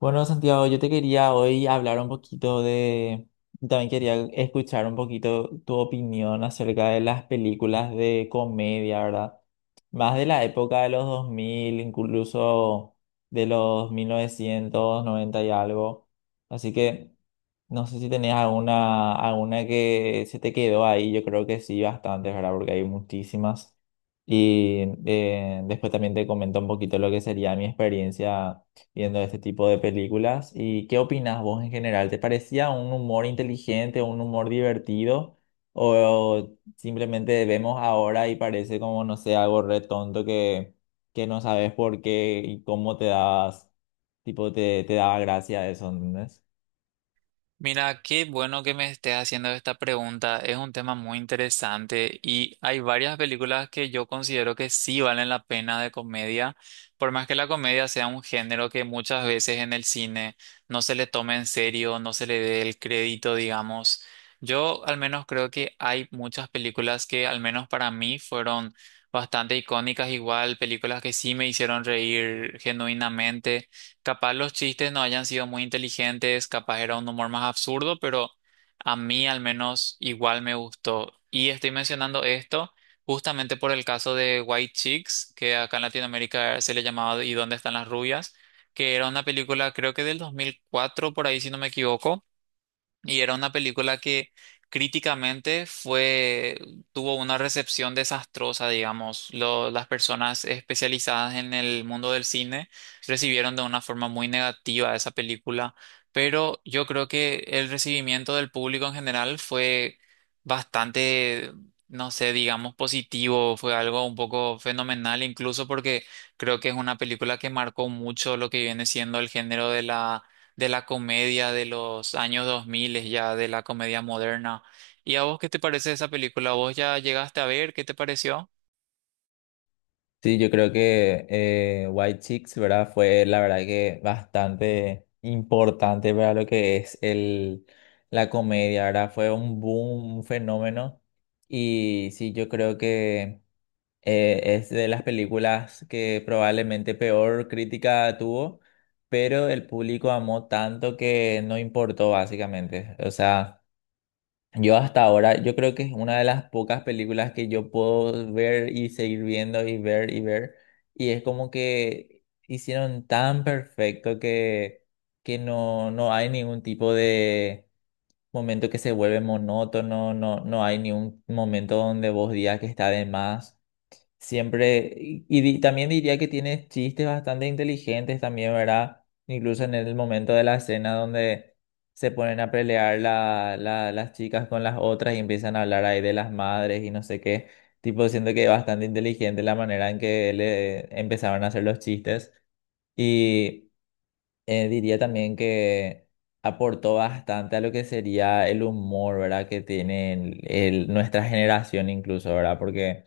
Bueno, Santiago, yo te quería hoy hablar un poquito de, también quería escuchar un poquito tu opinión acerca de las películas de comedia, ¿verdad? Más de la época de los 2000, incluso de los 1990 y algo. Así que no sé si tenías alguna que se te quedó ahí, yo creo que sí, bastantes, ¿verdad? Porque hay muchísimas. Y después también te comento un poquito lo que sería mi experiencia viendo este tipo de películas. ¿Y qué opinas vos en general? ¿Te parecía un humor inteligente, un humor divertido? ¿O simplemente vemos ahora y parece como, no sé, algo re tonto que no sabes por qué y cómo te das, tipo, te daba gracia eso, ¿entendés? Mira, qué bueno que me estés haciendo esta pregunta. Es un tema muy interesante y hay varias películas que yo considero que sí valen la pena de comedia, por más que la comedia sea un género que muchas veces en el cine no se le tome en serio, no se le dé el crédito, digamos. Yo al menos creo que hay muchas películas que al menos para mí fueron bastante icónicas, igual películas que sí me hicieron reír genuinamente. Capaz los chistes no hayan sido muy inteligentes, capaz era un humor más absurdo, pero a mí al menos igual me gustó. Y estoy mencionando esto justamente por el caso de White Chicks, que acá en Latinoamérica se le llamaba ¿Y dónde están las rubias? Que era una película creo que del 2004, por ahí, si no me equivoco. Y era una película que críticamente fue, tuvo una recepción desastrosa, digamos. Las personas especializadas en el mundo del cine recibieron de una forma muy negativa esa película, pero yo creo que el recibimiento del público en general fue bastante, no sé, digamos, positivo, fue algo un poco fenomenal, incluso porque creo que es una película que marcó mucho lo que viene siendo el género de la comedia de los años 2000, ya de la comedia moderna. ¿Y a vos qué te parece esa película? ¿Vos ya llegaste a ver? ¿Qué te pareció? Sí, yo creo que White Chicks, ¿verdad? Fue la verdad que bastante importante para lo que es el, la comedia, ¿verdad? Fue un boom, un fenómeno. Y sí, yo creo que es de las películas que probablemente peor crítica tuvo, pero el público amó tanto que no importó, básicamente. O sea, yo hasta ahora, yo creo que es una de las pocas películas que yo puedo ver y seguir viendo y ver y ver. Y es como que hicieron tan perfecto que no, no hay ningún tipo de momento que se vuelve monótono, no, no hay ningún momento donde vos digas que está de más. Siempre, también diría que tiene chistes bastante inteligentes también, ¿verdad? Incluso en el momento de la escena donde se ponen a pelear las chicas con las otras y empiezan a hablar ahí de las madres y no sé qué. Tipo, siento que es bastante inteligente la manera en que le empezaron a hacer los chistes. Y diría también que aportó bastante a lo que sería el humor, ¿verdad? Que tiene nuestra generación incluso, ¿verdad? Porque...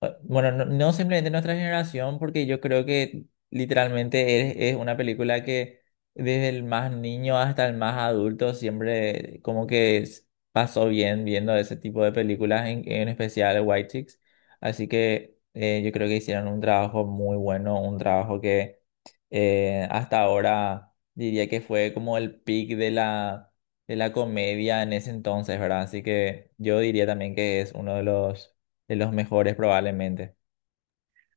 Ah, bueno, no simplemente nuestra generación, porque yo creo que literalmente es una película que desde el más niño hasta el más adulto siempre como que pasó bien viendo ese tipo de películas, en especial White Chicks. Así que yo creo que hicieron un trabajo muy bueno, un trabajo que hasta ahora diría que fue como el peak de la comedia en ese entonces, ¿verdad? Así que yo diría también que es uno de los mejores probablemente.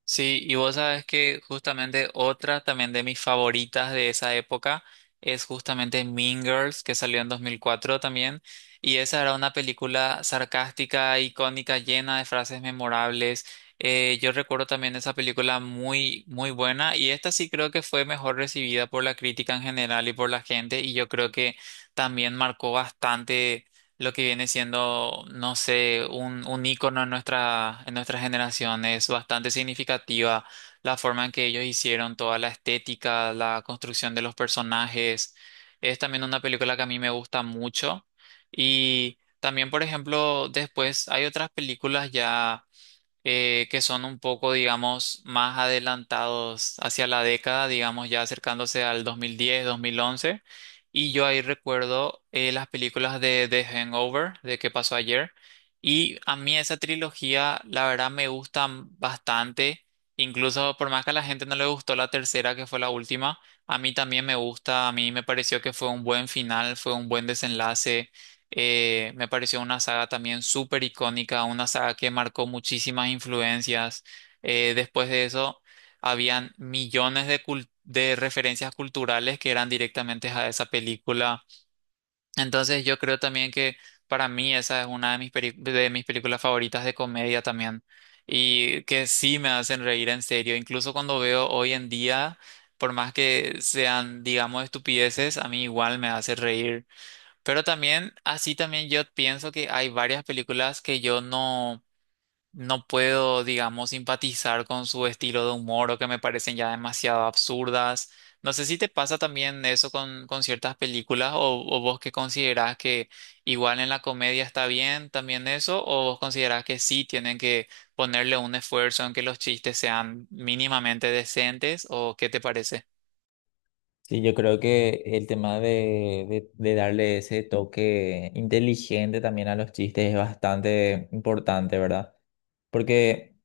Sí, y vos sabes que justamente otra también de mis favoritas de esa época es justamente Mean Girls, que salió en 2004 también. Y esa era una película sarcástica, icónica, llena de frases memorables. Yo recuerdo también esa película muy, muy buena. Y esta sí creo que fue mejor recibida por la crítica en general y por la gente. Y yo creo que también marcó bastante lo que viene siendo, no sé, un ícono en nuestra generación. Es bastante significativa la forma en que ellos hicieron toda la estética, la construcción de los personajes. Es también una película que a mí me gusta mucho. Y también, por ejemplo, después hay otras películas ya que son un poco, digamos, más adelantados hacia la década, digamos, ya acercándose al 2010, 2011. Y yo ahí recuerdo, las películas de The Hangover, de qué pasó ayer. Y a mí esa trilogía, la verdad, me gustan bastante. Incluso por más que a la gente no le gustó la tercera, que fue la última, a mí también me gusta, a mí me pareció que fue un buen final, fue un buen desenlace. Me pareció una saga también súper icónica, una saga que marcó muchísimas influencias. Después de eso, habían millones de, de referencias culturales que eran directamente a esa película. Entonces, yo creo también que para mí esa es una de mis, de mis películas favoritas de comedia también. Y que sí me hacen reír en serio. Incluso cuando veo hoy en día, por más que sean, digamos, estupideces, a mí igual me hace reír. Pero también, así también yo pienso que hay varias películas que yo no, no puedo, digamos, simpatizar con su estilo de humor o que me parecen ya demasiado absurdas. No sé si te pasa también eso con ciertas películas o vos que considerás que igual en la comedia está bien también eso o vos considerás que sí tienen que ponerle un esfuerzo en que los chistes sean mínimamente decentes, ¿o qué te parece? Sí, yo creo que el tema de darle ese toque inteligente también a los chistes es bastante importante, ¿verdad? Porque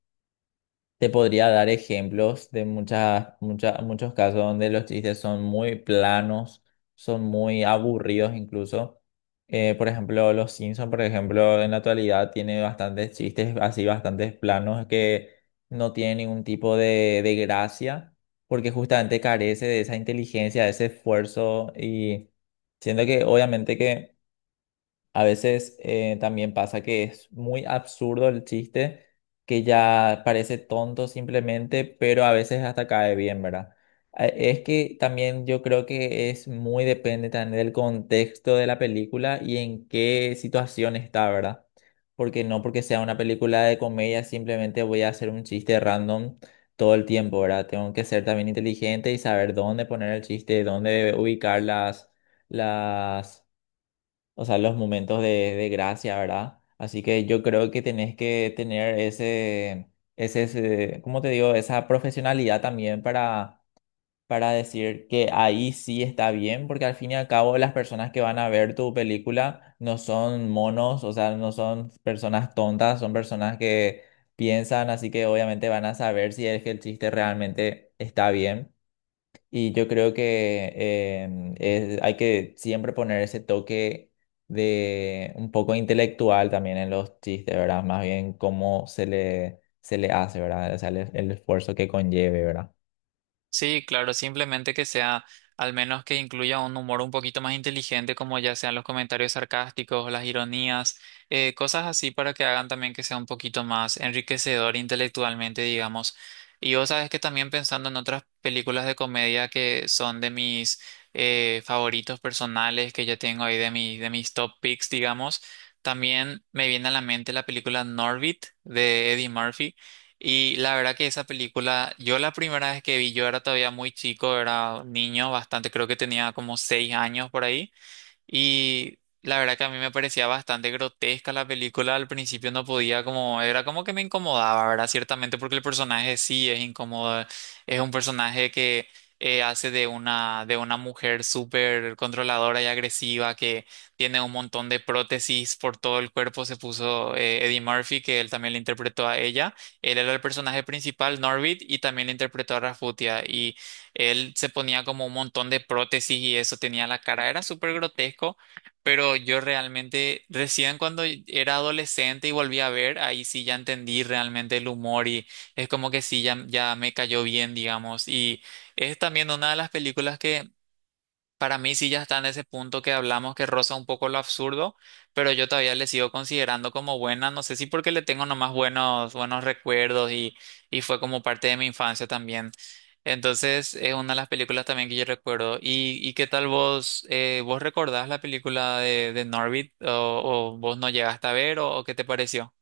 te podría dar ejemplos de muchas, muchas, muchos casos donde los chistes son muy planos, son muy aburridos incluso. Por ejemplo, Los Simpson, por ejemplo, en la actualidad tiene bastantes chistes así, bastantes planos que no tienen ningún tipo de gracia, porque justamente carece de esa inteligencia, de ese esfuerzo y siento que obviamente que a veces también pasa que es muy absurdo el chiste, que ya parece tonto simplemente, pero a veces hasta cae bien, ¿verdad? Es que también yo creo que es muy depende también del contexto de la película y en qué situación está, ¿verdad? Porque no porque sea una película de comedia simplemente voy a hacer un chiste random todo el tiempo, ¿verdad? Tengo que ser también inteligente y saber dónde poner el chiste, dónde ubicar las o sea, los momentos de gracia, ¿verdad? Así que yo creo que tenés que tener ese, ¿cómo te digo? Esa profesionalidad también para decir que ahí sí está bien, porque al fin y al cabo las personas que van a ver tu película no son monos, o sea, no son personas tontas, son personas que piensan, así que obviamente van a saber si es que el chiste realmente está bien. Y yo creo que hay que siempre poner ese toque de un poco intelectual también en los chistes, ¿verdad? Más bien cómo se le hace, ¿verdad? O sea, el esfuerzo que conlleve, ¿verdad? Sí, claro, simplemente que sea, al menos que incluya un humor un poquito más inteligente, como ya sean los comentarios sarcásticos, las ironías, cosas así para que hagan también que sea un poquito más enriquecedor intelectualmente, digamos. Y vos sabes que también pensando en otras películas de comedia que son de mis favoritos personales, que yo tengo ahí de mi, de mis top picks, digamos, también me viene a la mente la película Norbit de Eddie Murphy. Y la verdad que esa película, yo la primera vez que vi, yo era todavía muy chico, era niño, bastante, creo que tenía como 6 años por ahí. Y la verdad que a mí me parecía bastante grotesca la película. Al principio no podía como, era como que me incomodaba, ¿verdad? Ciertamente porque el personaje sí es incómodo. Es un personaje que hace de una mujer súper controladora y agresiva que tiene un montón de prótesis por todo el cuerpo. Se puso, Eddie Murphy, que él también le interpretó a ella. Él era el personaje principal, Norbit, y también le interpretó a Rasputia. Él se ponía como un montón de prótesis y eso, tenía la cara, era súper grotesco, pero yo realmente recién cuando era adolescente y volví a ver, ahí sí ya entendí realmente el humor. Y es como que sí, ya, ya me cayó bien, digamos, y es también una de las películas que… Para mí sí ya está en ese punto que hablamos, que roza un poco lo absurdo, pero yo todavía le sigo considerando como buena, no sé si porque le tengo nomás buenos, buenos recuerdos y fue como parte de mi infancia también. Entonces es una de las películas también que yo recuerdo. Y qué tal vos? ¿Vos recordás la película de Norbit o vos no llegaste a ver o qué te pareció?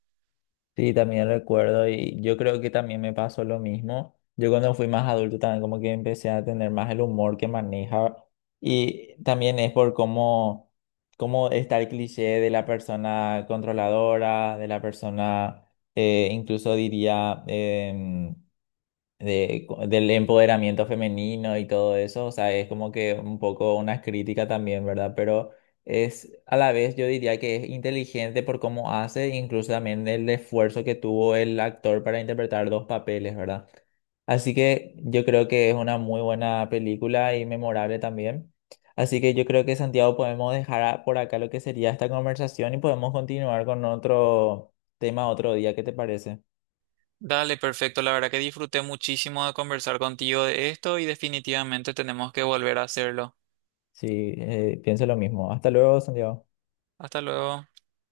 Sí, también recuerdo y yo creo que también me pasó lo mismo. Yo cuando fui más adulto también como que empecé a tener más el humor que maneja y también es por cómo, cómo está el cliché de la persona controladora, de la persona, incluso diría, del empoderamiento femenino y todo eso, o sea, es como que un poco una crítica también, ¿verdad? Pero es a la vez yo diría que es inteligente por cómo hace, incluso también el esfuerzo que tuvo el actor para interpretar dos papeles, ¿verdad? Así que yo creo que es una muy buena película y memorable también. Así que yo creo que Santiago podemos dejar por acá lo que sería esta conversación y podemos continuar con otro tema otro día, ¿qué te parece? Dale, perfecto. La verdad que disfruté muchísimo de conversar contigo de esto y definitivamente tenemos que volver a hacerlo. Sí, pienso lo mismo. Hasta luego, Santiago. Hasta luego.